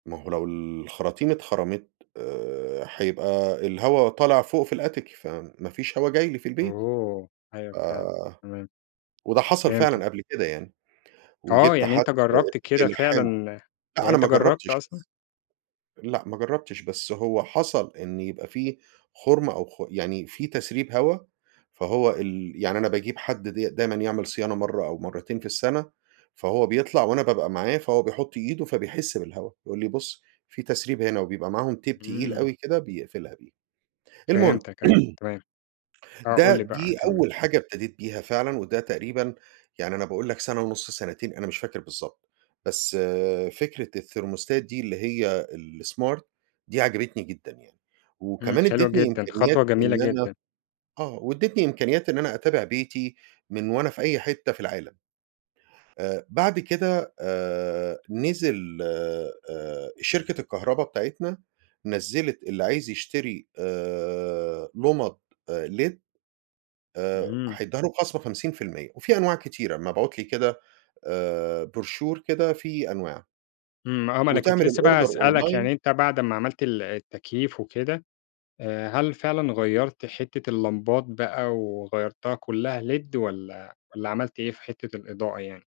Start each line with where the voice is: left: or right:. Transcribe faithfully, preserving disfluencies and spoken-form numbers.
right: ما هو لو الخراطيم اتخرمت آآ، هيبقى الهواء طالع فوق في الAttic فما فيش هوا جاي لي في البيت. ف
left: أوه! أيوه، فعلًا، تمام.
right: وده حصل
left: فهمتك.
right: فعلًا قبل كده يعني
left: آه،
right: وجِبت
left: يعني
right: حد
left: أنت جربت كده
right: يلحمه.
left: فعلًا
right: لأ،
left: يعني
right: أنا
left: أنت
right: ما
left: جربت
right: جربتش لسه.
left: أصلًا؟
right: لأ، ما جربتش بس هو حصل إن يبقى في خرم أو خ يعني في تسريب هوا، فهو ال يعني أنا باجيب حد د دايمًا يعمل صيانة مرة أو مرتين في السنة، فهو بيطلع وأنا بابقى معاه، فهو بيحط إيده فبيحس بالهواء، يقول لي: "بُص، في تسريب هنا." وبيبقى معاهم Tape تقيل
left: إمم.
right: أوي كده بيقفلها بيه. المهم
left: فهمتك، أيوه، تمام. آه، قُل
right: ده
left: لي بقى
right: دي
left: كمل.
right: أول حاجة ابتديت بيها فعلًا وده تقريبًا يعني أنا باقول لك سنة ونص سنتين، أنا مش فاكر بالضبط، بس فكرة الثيرموستات دي اللي هي الsmart دي عجبتني جدًا يعني،
left: إمم،
right: وكمان
left: حلو
right: أديتني
left: جدًا،
right: إمكانيات
left: خطوة جميلة
right: إن أنا
left: جدًا.
right: آه، واديتني إمكانيات إن أنا أتابع بيتي من وأنا في أي حتة في العالم. آآ، بعد كده آآ، نزل آآ، شركة الكهرباء بتاعتنا نزّلت اللي عايز يشتري آآ، لُمَض آآ led آآ،
left: إمم.
right: هيديها له بخصم خمسين فى المِيّة، وفي أنواع كتيرة مبعوت لي كده آآ، Brochure كده فيه أنواع.
left: امم، آه، ما أنا كنت
right: وتعمل
left: لسه بقى
right: الأوردر
left: هاسألك يعني
right: أونلاي
left: أنت بعد اما عملت ال التكييف وكده آآ، هل فعلًا غيرت حتة اللمبات بقى وغيرتها كلها led والّا والّا عملت إيه في حتة الإضاءة يعني؟